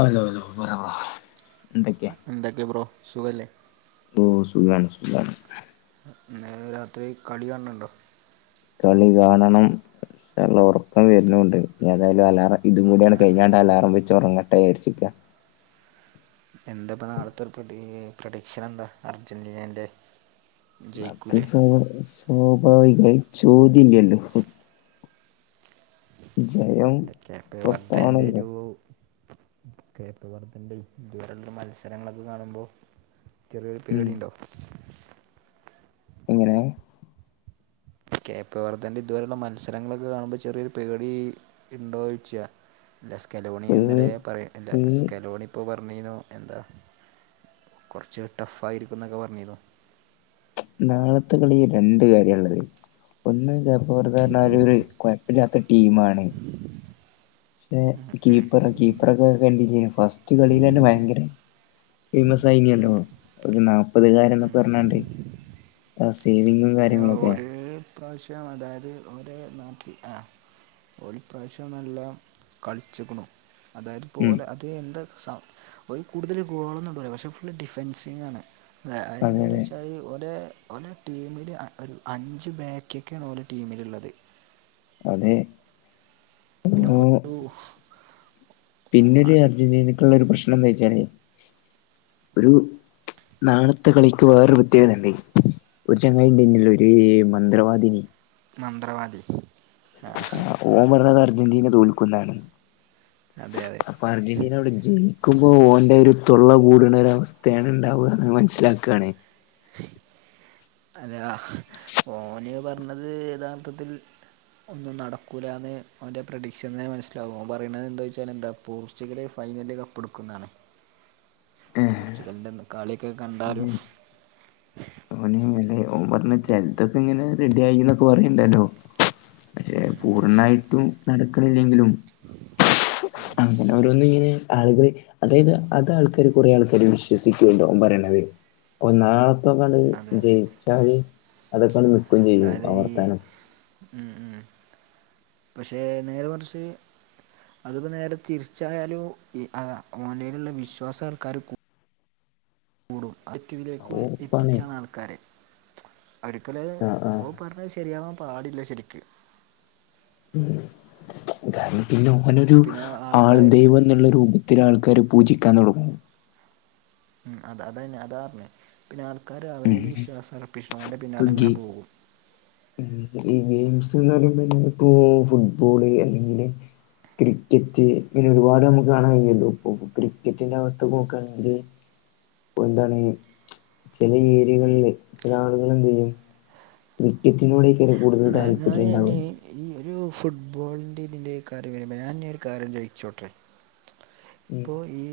Hello hello പറ പറ എന്തക്കെയാ എന്താക്കെ ബ്രോ സുഖല്ലേ ഓഹ സുഖാണ് സുഖാണ് ഇന്ന് രാത്രി കളി കാണുണ്ടോ കളി കാണണം നല്ല ഉറക്കം വരുന്നുന്നണ്ട് ഏതായാലും അലാറം ഇതും കൂടിയാണ്ട് കഴിഞ്ഞാണ്ട് അലാറം വെച്ച് ഉറങ്ങട്ടെ വെച്ചിരിക്കയാ എന്താപ്പ നാളത്തെ ഒരു പ്രതീ പ്രഡിക്ഷൻ എന്താ അർജന്റീനന്റെ അത് സ് സ്വാഭാവികമായി ചോദ്യം ഇല്ലല്ലോ ജയം ഇതൊക്കെ ഇപ്പൊ [unintelligible] ഉറപ്പാണല്ലോ ഒരു [unintelligible] മത്സരങ്ങളൊക്കെ കാണുമ്പോൾ ചെറിയൊരു ഉം പേടി ഉണ്ടോ എങ്ങനെ കെ പി [unintelligible] ഇതുവരെയുള്ള മത്സരങ്ങളൊക്കെ കാണുമ്പോൾ ചെറിയൊരു പേടി ഉണ്ടോഴിച്ചിയ ഇല്ല ഒരു സ്കലോണിന്നലെ പറയ ഇല്ല ഒരു സ്കലോണി ഇപ്പോൾ പറഞ്ഞീനു എന്താ കുറച്ച് ടഫ് ആയിരിക്കും എന്നൊക്കെ പറഞ്ഞീനു നാളത്തെ കളി രണ്ട കാര്യംള്ളത് ഒന്ന് ചെറപ്പോ പറഞ്ഞാലരു കുഴപ്പില്ലാത്ത ടീമാണ് പക്ഷെ ഉം ഉം. കീപ്പറ കീപ്പറൊക്കെ കണ്ടി ഫസ്റ്റ് കളിലെന്നെ ഭയങ്കര ഫേമസായിനല്ലോ ഒരു നാല്പ്പത് കാരൻ എന്നൊക്കെ പറഞ്ഞാണ്ട് ആ സേവിങ്ങ് അ ഒരു പ്രാവശ്യം അതായത് ഒര നാട്ടിൽ ആ ഓല് പ്പപ്രാവശ്യം നല്ലോം കളിച്ചിക്കണു ഉം അതായത്പലെ അ അത് എന്താ സം കൂടുതൽ ഗോളന്നടൂലാ പക്ഷെ ഫുള്ള് ഡിഫെൻസിംഗാണ് അത് അ അതെ അതെ എങ്ങനെച്ചാല് ഒലേ ഒലേ ടീമിന് ഒരു അഞ്ച് ബാക്കൊക്കെണ് ഓലെ ടീമിലുള്ളത് അതെ പിന്നെ അപ്പോ ഒട്ടൂ പിന്നെരു അർജന്റീനക്കള്ളരു പ്രശ്നന്താച്ചാല് ഒരു നാളത്തെ കളിക്ക് വേറൊരു പ്രത്യേകതണ്ട് ഒരു ചങ്ങായിണ്ടേനെല്ലോ ഒരു മന്ത്രവാദിനി മന്ത്രവാദി ആഹാ ഓൻ പറഞ്ഞത് അർജന്റീന തോൽക്കുന്നാണ് അതെ അതെ അപ്പൊ അർജന്റീന അവിടെ ജയിക്കുമ്പോൾ ഓന്റെരു തൊള്ള കൂടുണ ഒരു അവസ്ഥയാണ് ഉണ്ടാവാന്ന് മനസ്സിലാക്കാന്ന് അതെയാ ഓന് പറഞ്ഞത് യഥാർത്ഥത്തിൽ ഒന്നും നടക്കൂലാന്ന് ഓൻ്റെ പ്രൊഡിക്ഷൻന്നെ മനസ്സിലാവും പറയണുത് എന്തോച്ചാൽ എന്താ പോർച്ചുഗല് ഫൈനല് കപ്പ് ടുക്കുന്നാണ് പോർച്ചുഗലിന്റെന്ന് കളിക്കെ കണ്ടാലും [unintelligible] മെല്ലെ ഓ പറഞ്ഞ ചെലത്തൊക്കെങ്ങനെ റെഡിയായിന്നൊക്കെ പറയിണ്ടല്ലോ പക്ഷെ പൂർണ്ണായിട്ടും നടക്കണില്ലെങ്കിലും അങ്ങനെ ഓരോന്നങ്ങനെ ആളുകൾ അതായത് അത് ആൾക്കാര് കുറെ ആൾക്കാർ വിശ്വസിക്കുണ്ടോ പറയണത് നാ കാണ്ട് അതെ അതെ ജയിച്ചാല് അതൊക്കെ നി അതായത് ഈ ഉം ഉം പക്ഷെ നേരെ മർച്ച് അതിപ്പോ നേര തിരിച്ചായാലും ഓൻ്റെലുള്ള വിശ്വാസാൾക്കാർ കൂടും അറ്റതിലേക്ക് ഓപ്പാണേ എത്തിച്ചാണ് ആൾക്കാരെ അടക്കല് ആ ആ പറഞ്ഞത് ശരിയാവാൻ പാടില്ല ശരിക്ക് പിന്നെ ഓനൊരു പിന്നെ ആൾ ആൾക്കാർക്ക് ദൈവൻ ള്ളരൂപത്തിൽ ആൾക്കാര് പൂജിക്കാൻ തുടങ്ങും അത് അതന്നെ അതാറിഞ്ഞേ പിന്നെ ആൾക്കാർ ഉം അവനിൽ വിശ്വാസം അറപ്പിച്ചോണ്ട് ഇപ്പൊ പിന്നാലങ്ങനെ ഗെ പോകും ഈ ഗെയിംസ്ന്ന് പറയുമ്പോപ്പോ ഫുട്ബോള് അല്ലെങ്കില് ക്രിക്കറ്റ്ങ്ങനെ ഒരുപാട് നമുക്ക് കാണാൻ കിയുള്ളു ഇപ്പൊ ക്രിക്കറ്റിന്റെവസ്ഥ നോക്കുണെങ്കില് എന്താണ് ചില ഏരിയകളിൽ ചില ആളുകൾ എന്തയ്യും ക്രിക്കറ്റിനോടായിരിക്കും കൂടുതൽ അല്ല ഞാൻ താല്പര്യം ഉണ്ടാവ ഇനി ഈ ഒരു ഫുട്ബോളിന്റെതിന്റെ കാര്യം വരുമ്പോ ഞാൻ ഒരു കാര്യം ചോയിച്ചോട്ടെ ഉം പ്പോ ഈ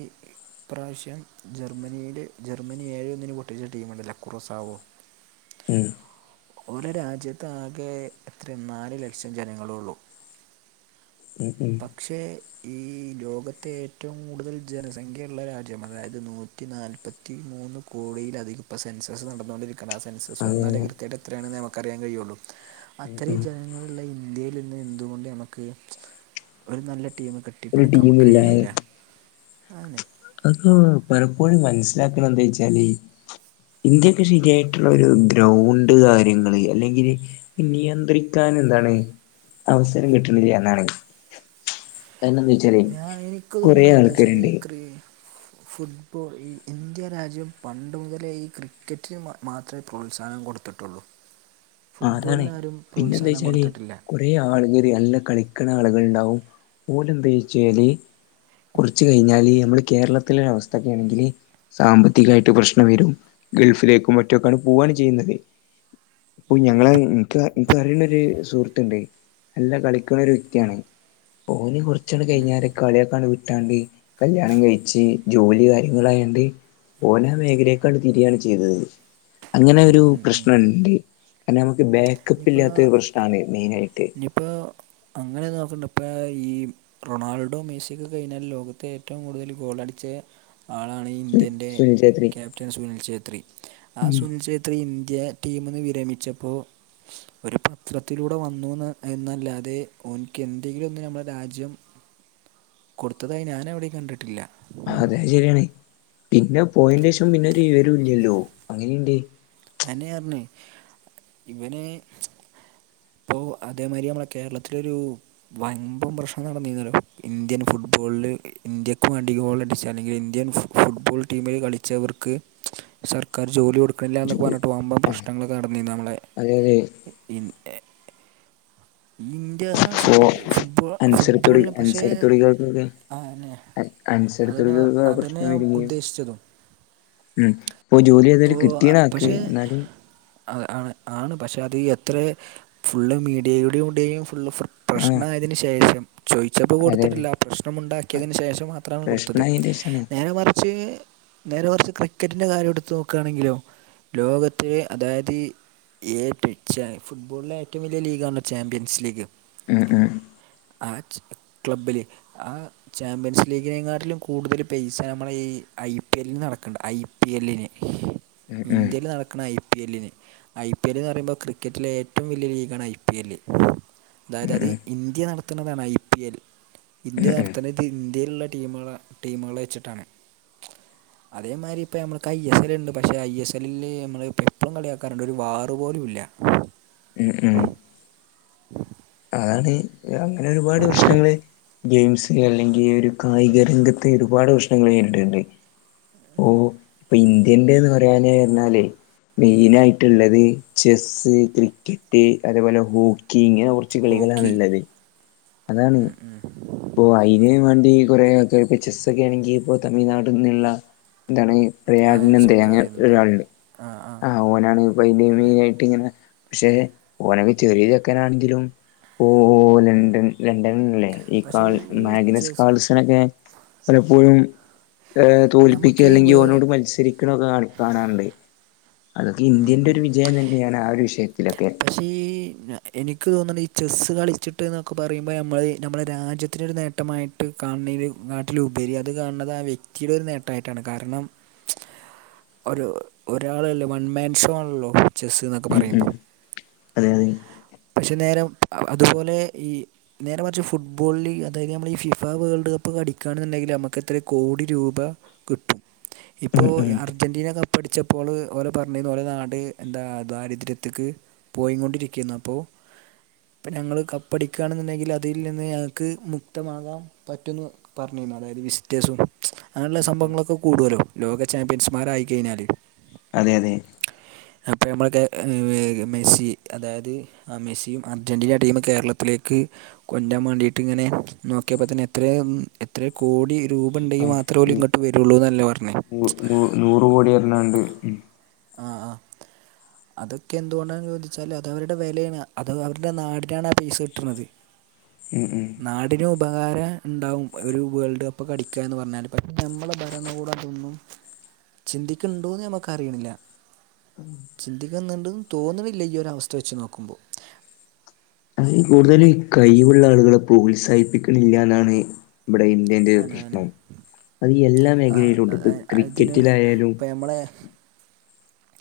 പ്രാവശ്യം ജർമ്മനിൽ ജർമ്മനി ഏഴോ ഒന്നിന് പൊട്ടിച്ച ടീംണ്ടല്ല ക്റോസാവോ ഉം ഓലരാജ്യത്താകെ ത്ര നാല് ലക്ഷം ജനങ്ങളള്ളു ഉം ഉം പക്ഷേ ഈ ലോകത്തെറ്റവും കൂടുതൽ ജനസംഖ്യള്ള രാജ്യം അതായത് നൂറ്റി നാല്പ് പത്തിമൂന്ന് കോടിയിലധം ഇപ്പ സെൻസേസ് നടന്നുകൊണ്ടിരിക്കണ ആഹ് സെൻ അങ്ങനെ [unintelligible] കൃത്യയിട്ട് എത്രയാണെന്ന് നമുക്ക് റിയാൻ കഴിയുള്ളൂ ഉം അത്രയും ഉം ജനങ്ങൾ ല്ല ഇന്ത്യയിൽന്ന് എന്തുകൊണ്ട് നമക്ക് ഒരു നല്ല ടീമ് കി ഒരു ടീമില്ലായി ആന്ന് അത് പലപ്പോഴും മനസ്സിലാക്കണന്താച്ചാല് ഇന്ത്യക്ക് ശരിയായിട്ടുള്ള ഒരു ഗ്രൗണ്ട് കാര്യങ്ങള് അല്ലെങ്കിൽ നിയന്ത്രിക്കാൻ എന്താണ് അവസരം കിട്ടണ്ടില്ല്യന്നാണ് [unintelligible] ഞാ എനിക്ക് തോന്നണന്താ ച്ചാല് ഈ ക്രി ഫുട്ബോൾ ഈ ഇന്ത്യ രാജ്യം പണ്ട് മുതലേ ഈ ക്രിക്കറ്റിന് മാത്രേ പ്രോത്സാഹനം കൊടുത്തിട്ടുള്ളൂ ആ ഫുട്ബോളിനാരും പ്രോത്സാഹനം കൊടുത്തിട്ടില്ല കറേ ആളുകൾ അല്ല കളിക്കണാ ളുകൾ ഉണ്ടാവും ഓലന്താച്ചല് കുർച്ച് കഴിഞ്ഞാല് നമ്മള് കേരളത്തിലൊരു അവ ണെങ്കിൽ സാമ്പത്തികായിട്ട് പ്രശ്നം വരും ഗൾഫിലേക്കും മറ്റൊക്കെ പോവാണ് ചെയ്യുന്നത് പ്പൊ ഞങ്ങള് ഇൻക് ഇൻക് അറിണൊരു സുഹൃ ട്ട്ണ്ട് നല്ല കളിക്കണ ഒരു വ്യക്തിയാണ് ഓന് കുറച്ചട് കഴിഞാരെ കളിയക്കാണ് വിട്ടാണ്ട് കല്യാണം കഴിച്ച് ജോലി കാര്യങ്ങളായണ്ട് ഓനെ മേഖലയെകാണ്ട് തിരിയാണ് ചെയ്തത് അങ്ങനെ ഒരു ഉം ഉം. പ്രശ്നണ്ട് കരണം നമ്മക്ക് ബാക്കക്ക് ഇല്ലാത്തൊരു പ്രശ്നാണ് മെയിനയിട്ട് പ്പോ അങ്ങനെ നോക്കണ്ട ഇപ്പോ ഈ റൊണാൾഡോ മെസിക്കെ കഴിഞ്ഞാൽ ലോകത്തെ ഏറ്റവും കൂടുതൽ ഗോളടിച്ചേ ആളാണ് സുനി ഇന്ത്യൻ്റെ സുനിൽ ഛേത്രി ക്യാപ്റ്റൻ സുനിൽ ഛേത്രി ആ ഉം സുനിൽ ഛേ ത്രി ഇന്ത്യ ടീമെന്ന് വിരമിച്ചപ്പോ ഒരു പത്രത്തിലൂടെ വന്നുന്ന് എന്നല്ലാതെ ഓൻക്ക് എന്തെങ്കിലൊന്ന് നമ്മുളെ രാജ്യം കൊടുത്തതായി ഞാനെവിടേം കണ്ടിട്ടില്ല അതെ അത് ശരിയാണ് പിന്നെ പോയന്റെഷം പിന്നെ ഒരു വിവരുല്ല്യല്ലോ അങ്ങനീണ്ട് അതെന്നെർഞ്ഞെ ഇവന് ഇപ്പോ അതേമാതിരി നമ്മളെ കേരളത്തിലൊരു വൻമ്പം പ്രശ്നം നടന്നിന്നല്ലോ ഇന്ത്യൻ ഫുട്ബോൾല് ഇന്ത്യക്ക് വേണ്ടി ഗോൾ അടിച്ച അല്ലെങ്കിൽ ഇന്ത്യൻ ഫുട്ബോൾ ടീമിൽ കളിച്ചവർക്ക് സർക്കാർ ജോലി കൊടുക ജോ ർഞ്ഞിട്ട് വമ്പം ആഹ് പ്രശ്നങ്ങളൊക്കെ നടന്നീർന്നു നമ്മളെ അതെ അതെ ഇൻ [unintelligible] ഇന്ത്യ സ ഇപ്പോ ഫുട്ബോൾ അൻസർത്തുടി ഫുട്ബോളിന് പക്ഷേ അൻസർത്തുടികൾക്കൊക്കെ ആ അന്നെ അതെന്നെ അൻസർത്തുടികൾക്ക് അതന്നെ പ്രശ്നം വരികയും ഉദ്ദേശിച്ചതും ഉം ഇപ്പൊ ജോലി ഏതരു കിട്ടിണാക്ക് ന്നാലും അ ആണ് ആണ് പക്ഷെ അത് എത്ര ഫുള്ള് മീഡി [unintelligible] ഫുള്ള് പ്ര ആഹ് പ്രശ്നായതിന് ശേഷം ചോയിച്ചപ്പോ അതെ കൊടുത്തിട്ടില്ല അതെ പ്രശ്നമുണ്ടാക്കിയതിന് ശേഷം മാത്രാണ് കൊടുത്തത് പ്രശ്നം അയിന്റെഷാണ് നേരെ മറിച്ച് നേരെ മറിച്ച് ക്രിക്കറ്റിന്റെ കാര്യം എടുത്തു നോക്കായാണെങ്കിലോ ലോകത്ത് അതായത് ഏ [unintelligible] ഫുട്ബോളിലെ ഏറ്റവും വലിയ ലീഗാണല്ലോ ചാമ്പ്യൻസ് ലീഗ് ഉം ഉം ആ ച്ച് ക്ലബ്ലില് ആ ചാമ്പ്യൻസ് ലീഗിനെങാട്ടിലും കൂടുതൽ പൈസ നമ്മുടെ ഈ ഐ പി എല്ലന് നടക്കുന്നുണ്ട് ഐ പി എല്ലിന് ഉം ഉം ഇന്ത്യയിൽ നടക്ക്ണ ഐ ഐ പി എല്ലിന് ഐ പി എല്ല എന്ന് പറയുമ്പോൾ ക്രിക്കറ്റിലെ ഏറ്റവും വലിയ ലീഗാണ് ഐ പി എല്ല് അതായത് ഉം അത് ഉം ഇന്ത്യ നടത്തണതാണ് ഐ പി എൽ ഇന്ത്യ ഉം നടത്തുന്നത് ഇന്ത്യയിലുള്ള ടീമ ടീമുകളെ വെച്ചിട്ടാണ് അതേമാതിരി ഇപ്പ ന [unintelligible] ഐ എസ് എല്ല ഉണ്ട് പക്ഷേ ഐ എസ് എല്ലിൽ നമ്മൾ എപ്പോഴും കളിയാക്കാറുണ്ട് ഒരു വാറ് പോലുംല്ല ഉം ഉം അതാണ് അങ്ങനെ ഒരുപാട് പ്രശ്നങ്ങള് ഗെയിംസ് അല്ലെങ്കി ഒരു കായിക രംഗത്ത് ഒരുപാട് പ്രശ്നങ്ങൾ നേരിട്ണ്ട്. ഇപ്പൊ ഇന്ത്യന്റെന്ന് പറയാന് പറഞ്ഞാല്. മെയിനായിട്ടുള്ളത് ചെസ്സ് ക്രിക്കറ്റ് അതേപോലെ ഹോക്കി ഇങ്ങനെ. കച്ച ഹോക്കി കളികളാണുള്ളത് അതാണ്. ഇപ്പൊ അയിന് വേണ്ടി കുറെേക്കെ ഇപ്പ ചെസ്സൊക്കെ ആണെങ്കി ഇപ്പോ തമിഴ്നാട് നിന്നുള്ള എന്താണ്. ആ പ്രയാഗൻന്ത ചെറുക്കൻ അങ്ങനെ എന്താ ഒരാളണ്ട് ആ ഓനാണ്പ്പ ഒരു മെയിന ആയിട്ട് ഇങ്ങനെ. പക്ഷെ ഓനെക്കെ ചെറിയ ചെക്കാനാണെങ്കിലും ഓ ലണ്ടൻ ലണ്ടനിലല്ലേ. ഈ പക്ഷേ കാൾ ഈ മാഗ്നസ് ചെസ്സ് കാൾസനൊക്കെ. പലപ്പോഴും ഏ നമുക്ക് തോൽപ്പിക്കുക ഈ അല്ലെങ്കിൽ വേ ഓനോട് മത്സരിക. ക്രിക്കൊക്കെ കാണാറുണ്ട് അതൊക്കെ ഇന്ത്യന്റെ ഒരു വിജയം തന്നെയാണ് ആ ഒരു വിഷയത്തിലൊക്കെ. പക്ഷേ ഈ എനിക്ക് തോന്നുണ് ഈ ചെസ്സ് കളിച്ചിട്ട് എന്നൊക്കെ പറയുമ്പോ നമ്മൾ നമ്മുളെ രാജ്യത്തിനൊരു നേട്ടം. നേട്ടമായിട്ട് കാണുന്ന നാട്ടിലുപരി അത് കാണുന്നത് ആ വ്യക്തിയുടെ ഒരു നേട്ടായിട്ടാണ് കാരണം! ഒരു ഒരാളല്ലേ വൺമാൻഷോ ആണല്ലോ. ചെസ്സ് എന്നൊക്കെ ഉം ഉം പറയുമ്പോൾ അതെ അതെ. പക്ഷെ നേരം അതുപോലെ ഈ. നേരെ മറിച്ച് ഫുട്ബോളിൽ അതായത് നമ്മൾ ഈ ഫിഫ വേൾഡ് കപ്പ് അടിക്കുകയാണെന്നുണ്ടെങ്കിൽ നമുക്ക് എത്ര കോടി രൂപ- ക്ട്ടും. ഇപ്പോ ഉം ഉം അർജന്റീന കപ്പ് അടിച്ചപ്പോൾ ഓലെ പറഞ്ഞീന്നു ഓലെ നാട് എന്താ ദാരിദ്ര്യത്തക്ക്- പോയികൊണ്ടിരിക്കുന്നു അപ്പോ. ഇപ്പം ഞങ്ങൾ കപ്പ് അടിക്കുകയാണെന്നുണ്ടെങ്കിൽ അതിൽ നിന്ന് ഞങ്ങൾക്ക് മുക്തമാകാം. പറ്റന്നു പർഞ്ഞിന്നു അതായത് വിസ്റ്റേഴ്സും അങ്ങനെയുള്ള ഉം ഉം സംഭവങ്ങളൊക്കെ കൂടലോ ലോക ചാമ്പ്യൻസ്മാരായി കഴിഞ്ഞാല്. അതെ യതെ. അപ്പൊ നമ്മളെ ക്കെ ഏഹ് മെസ്സ് ഇ അതായത് ആഹ് മെസിയും അർജന്റീന ടീം കേരളത്തിലേക്ക് കൊൻ്റ്രാൻ വേണ്ടിയിട്ട് ങ്ങനെ നോക്ക്യപ്പോത്തിന് എത്രോ [unintelligible] എത്രോകോടി രൂ പണ്ടെങ്കി ആഹ് മാത്രേ ഓല് നൂ ങ്ങോട്ട് വെരൊള്ളൂ ന്നല്ലേ പർഞ്ഞേ. നൂ നൂ നൂറ് കോടി പർഞ്ഞാണ്ട് ഉം ആഹ് ആഹ്. അതൊക്കെ എന്ത്കൊണ്ടാെന്ന് ചോദിച്ചാല് അത് അവരുടെ വെലെണ് അത് അവര്ടെ നാടിനാണ പൈസ കിട്ട്ന്നത്. ഉം ഉം. നാടിന് ഉപകാര ണ്ടാവും ഒരു വേൾഡ് കപ്പ് പഠിക്കാന്ന് പർഞ്ഞാല് [unintelligible] നമ്മളെ [unintelligible] ഞമ്മളെവെടതോന്നും ചിന്തിക്ക്ണ്ടോന്ന് നമക്കറീല്ല. ആഹ് ചിന്തിക്കാൻ വേണ്ടി തോന്നണില്ല ഈ ഒരവസ്ഥ വെച്ച് നോക്കുമ്പോ. [unintelligible] കൂടുതല് കൈവുള്ളാളുകളെ പ്രോത്സാഹിപ്പിക്ക്ണില്ലന്നാണ് ഇവടെ ഇം അയ്ന്റെ അങ്ങനെ പ്രശ്നം അത് എല്ലാ മേഖലയിലുണ്ട് [unintelligible] അതിന് ക്രിക്കറ്റിലായാലും. നമ്മളെ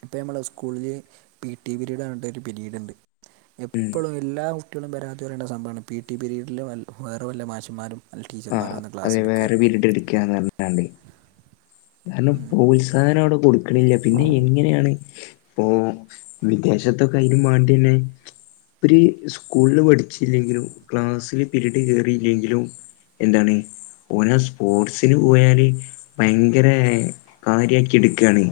ഇപ്പ നമ്മളെ സ്കൂളില് പി ടി പിരീഡാവുമ്പോ ഒരു പിരീഡ്ണ്ട് ഉം എപ്പൊളായ എല്ലാ സ്‌കൂളിലും പരാതി പറെണ സംഭവാണ് പി ടി പിരീഡില് വേറ വല്ല മാഷമ്മാരും ആഹ് അതെ വേറെ പിരീഡ് ഇട്ക്കാന്ന് പർഞ്ഞ്ക്കാണ്ടെ അയ്ന് പ്രോത്സാഹനവടെ കൊട് ക്ക്ണില്ല പിന്നെ എങ്ങനെണ് പ്പൊ വിദേശത്തൊക്കെ അയ്നും മാണ്ട്യെന്നെ ഇവര് സ്കൂളില് പഠിച്ചില്ലെങ്കിലും ക്ലാസ്സില് പിരീഡ് കേറില്ലെങ്കിലും എന്താണ് ഓലെ സ്പോർട്സിന് പോയാലും ഭയങ്ക ങ്കരായ് കാര്യക്കിട്ക്കാണ്.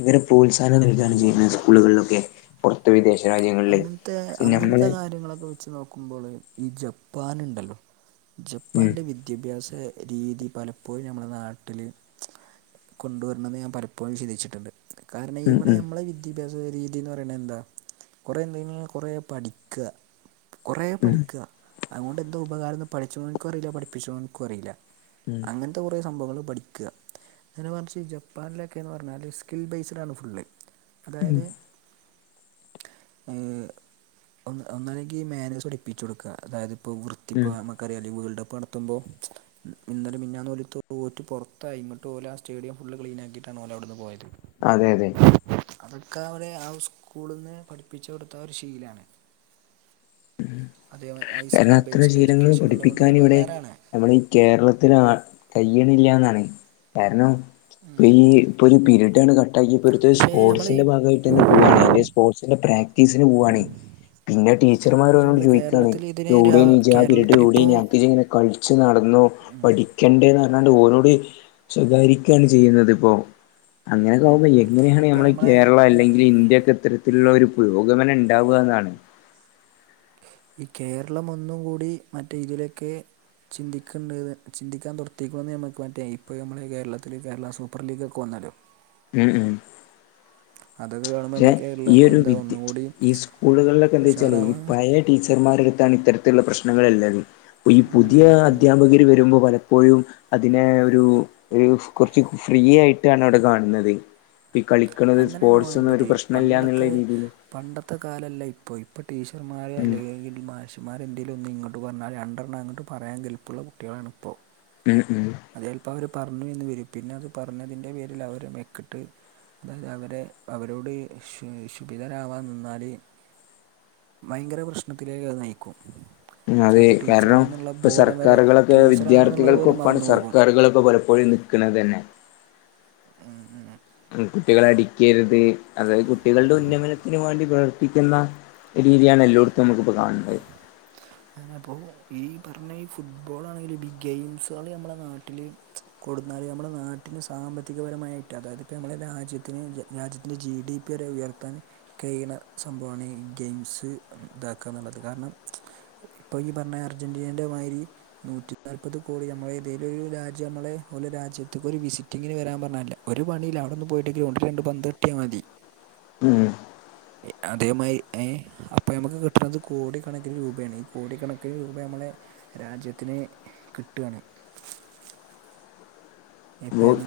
ഇവരെ പ്രോത്സാഹനം നൽക്കാണ് ചെയ്യുന്നത് സ്കൂളുകളിലൊക്കെ. പൊർത്ത് വിദേശ രാജ്യങ്ങളില് അങ്ങനത്തെ ക്ഷേ അങ്ങനത്തെ ഞമ്മള് കാര്യങ്ങളൊക്കെ വെച്ച് നോക്കുമ്പോള് ഈ ജപ്പാന്ണ്ടല്ലോ ഉം ജപ്പാന്റെ വി ദ്യാഭ്യാസ രീതി പലപ്പോഴു ഞമ്മളെ നാട്ടില് കൊണ്ടു വരണെന്ന് ഞാൻ പലപ്പോഴും ചിന്തിച്ചിട്ട്ണ്ട് കാരണം ഉം ഇവടെ ഉം ഞമ്മളെ വിദ്യാഭ്യാസ രീതിന്ന് പറിണെന്താ ഇവടെന്തോന്നാ കൊറേ പഠിക്ക കൊറേ പഠിക. ഉം അതൊണ്ടെന്ത ഉപകാരന്ന് പഠിച്ച്ന്നോൻക്കറില്ല പഠിപ്പിച്ണോൻക്കുറീല്ല അങ്ങൻ ത്തൊരൊ സംഭവങ്ങൾ പഠിക നേരെ മറിച്ച് ജപ്പാൻലൊക്കെന്ന് പർഞ്ഞാല് സ്കിൽ ബേയ്‌സിലാണ് ഫുള്ള് ഉം അതായത് ഏഹ് ഒന്ന് ഒന്നാണെങ്കി മേനേയ്‌സ് പടിപ്പിച്ചോട്ക അതായത് ഇപ്പോ വൃ ത്തിപ്പോ ഉം നമ്മക്കറിയാലോ വേൾഡപ്പ് നടത്തുമ്പോ ഇ ഇന്നലെ മിഞ്ഞാന്ന് ഓല് തോറ്റ് പൊർത്തായി ഇങ്ങട്ടോല് ആ സ്റ്റേഡിയം ഫുള് ക്ലീനാക്കിട്ടാണ് ഓലവ്ട്ന്ന് പോയത്. അതെ യതെ അതൊക്കേ അവടെ ആ സ്കൂള്ന്ന് പഠിപ്പിച്ചോട്ത്ത ഒരു ശീലാണ്. അതെ അയ് കാരണം സ്കിൽ അത്തരം ബെയ്സിലെജുക്കേഷന്ള്ളോണ്ട് ഉപകാരാണ്. കേരളത്തില് ആ കയ്യിണില്ല ന്നാണ് കാരണം [unintelligible] ഇപ്പ ഒരുപിരീഡാണ്ട് കട്ടാക്കി ക്കൊട്ത്ത് പക്ഷേ നമ്മൾ സ്പോർട്സിന്റെ ഭാഗയിട്ടെന്നെ പോവാണ് എന്തേ സ്പോർട്സിന്റെ പ്രാക്ടീസിന് പോവാണ് പിന്നെ ടീച്ചർമാരോ പക്ഷേ രോട് നമ്മൾ ചോയ്കാണ് കേരളത്തിൽ ഇതിനെ ഒരു യൗടേനി ജ് ആ പരീഡ് കേരളത്തിലിപ്പോൾ യൗടേനി അൻക് ജ് ങ്ങനെ കളിച്ച് നടന്നോ പഠി കണ്ടേന്ന് പർഞ്ഞാണ്ട് ഓലോട് ശകാരിക്കാണ് ചെയ്യുന്നത് പ്പോ അങ്ങനക്കാവുമ്പോ എങ്ങനെയാണ് ഇപ്പോൾ ഞമ്മളെ നമ്മളെ കേരള ഈ അല്ലെങ്കിൽ ഇന്ത്യാക്കെ ത്ര ക്കെള്ളോരുപുരോഗമനണ്ടാവന്നാണ്. ഈ കേരളം ഒന്നും കൂടി മറ്റേ ഇതിലെക്കെ ചിന്തിക്ക്ണ്ട്ന്ന് ചിന്തിക്കാൻ തോട്ത്തീക്ണു ഞമ്മക്ക് മറ്റേ ഇപ്പോയുംമ്മളെ കേരളത്തില് കേരള സൂപ്പർ ലീഗ്ഒക്കെ വന്നത് ഉം ഉം അതൊക്കെ കാണുമ്പോൾ പക്ഷേ നമ്മുടെ ഈ കേരളം ഒരു എന്താ വിദ്യ ഒന്നും കൂടി [inaudible] ഈ സ്കൂളുകളിലൊക്കെന്താ ച്ചാല് ഈ ഉഷാറാവാൻ പയേ ടീച്ചർമാരട്ത്താണ് ഇത്തരത്തിലുള്ള പ്രശ്നങ്ങളല്ലത് പ്പൊ ഈ ഉം പുതിയ ഉം ഉം. അധ്യാപകര് വരുമ്പോ പല പ്പോഴും അതിനെ ഒരു ഒരു കുറച്ച് ഫ്രീ ആയിട്ടാണ് ആവുടെ കാൺണത് പ്പ ഇ കളിക്കണത് അങ്ങനെയാണ് സ്പോർട്സ്ഒന്നും വേണ്ടത് ഒരു പ്രശ്നല്ലന്ന്ള്ള പണ്ടത്തെ രീതിയില് പണ്ടത്തെ കാലല്ലപ്പോ ഇപ്പോ ടീച്ചർമാർ ഉം അല്ലെങ്കിൽ മാഷിമാര് എന്തെങ്കിലും ഒന്ന് ഇങ്ങോട്ട് പറഞ്ഞാൽ രണ്ടെണ്ണം അങ്ങോട്ട് പറാൻ ഗൽപ്പുള്ള കുട്ട്യാളാണിപ്പോൾ ഉം ഉം അതേല്പ്പം അവര് പറഞ്ഞുന്നൊക്കെ വരും പിന്നെ അത് പറഞ്ഞതിന്റെ പേരിൽ അവരമെക്കട്ട് അതായത് അവരെ പ്പ അവരോട് ശു ശുഭിതരാവാൻ നിന്നാല് ഭയങ്കര പ്രശ്നത്തിലേക്ക് അഹ് നയിക്കും അതെ ചിലപ്പോൾ കാരണം ടീച്ചറാണെന്നുള്ള പ്പൊ ബോധം വരെ സർക്കറുകളൊക്കെ ടീച്ചറാണെന്നുള്ളത് പോലും വിദ്യാർത്ഥികൾക്കൊപ്പാണ് മറന്നു സർ പോകും കാറ്കളൊക്കെ പലപ്പോഴും നിക്ക്ണതന്നെ ഉം ഉം മ് കുട്ടികളെ അടിക്കരുത് അതായത് കുട്ടികളുടെ ഉന്നമനത്തിനന് മാണ്ടി പ്രവർത്തിക്കുന്ന രീതിയാണ് എല്ലോട്ത്തും നമുക്ക്പ്പോ കാണത് [inaudible] അങ്ങനെപ്പോ ഈ പറഞ്ഞഈ ഫുട്ബോളാണെങ്കിലും ഇ ഗെയിംസാള്അമ്മളെനാട്ടില് കൊട്ന്നാല് ഞമ്മളെനാട്ടില് സാമ്പത്തികപരമായിട്ട് അതായത് ഞമ്മളെ ടെ രാജ്യത്തിന് രാജ്യത്തിൻറെ ജി ഡി പി വരെ ഉയർത്താൻ കഴിയുന്ന സംഭവമാണ്ഈ ഗെയിംസ്തക്ക ന്ന്ള്ളത് കാരണം ഇപ്പൊ ഈ പറഞ്ഞ അർജന്റനന്റെ മാതിരി നൂറ്റി നാല്പത് കോടി ഞമ്മളെ ഏതേലും ഒരു രാജ്യഅമ്മളെ ഓല രാജ്യത്ത്ക്ക് ഒരു വിസിറ്റിങ്ങിന് വരാൻ പറഞ്ഞതല്ല ഒരു പണില്ല അവിടെന്ന് പോയിട്ട് ഗ്രൗണ്ടിൽ രണ്ട് പന്തട്ടിയാ മതി ഉം എ അതേമായി എ അപ്പൊ ഞമ്മക്ക് കിട്ട്ണത് കോടിക്കണക്കിന് രൂപയാണ് ഈ കോടിക്കണക്കിന് രൂപ ഞമ്മളെ രാജ്യത്തിന് കിട്ടാണ് എപ്പം എം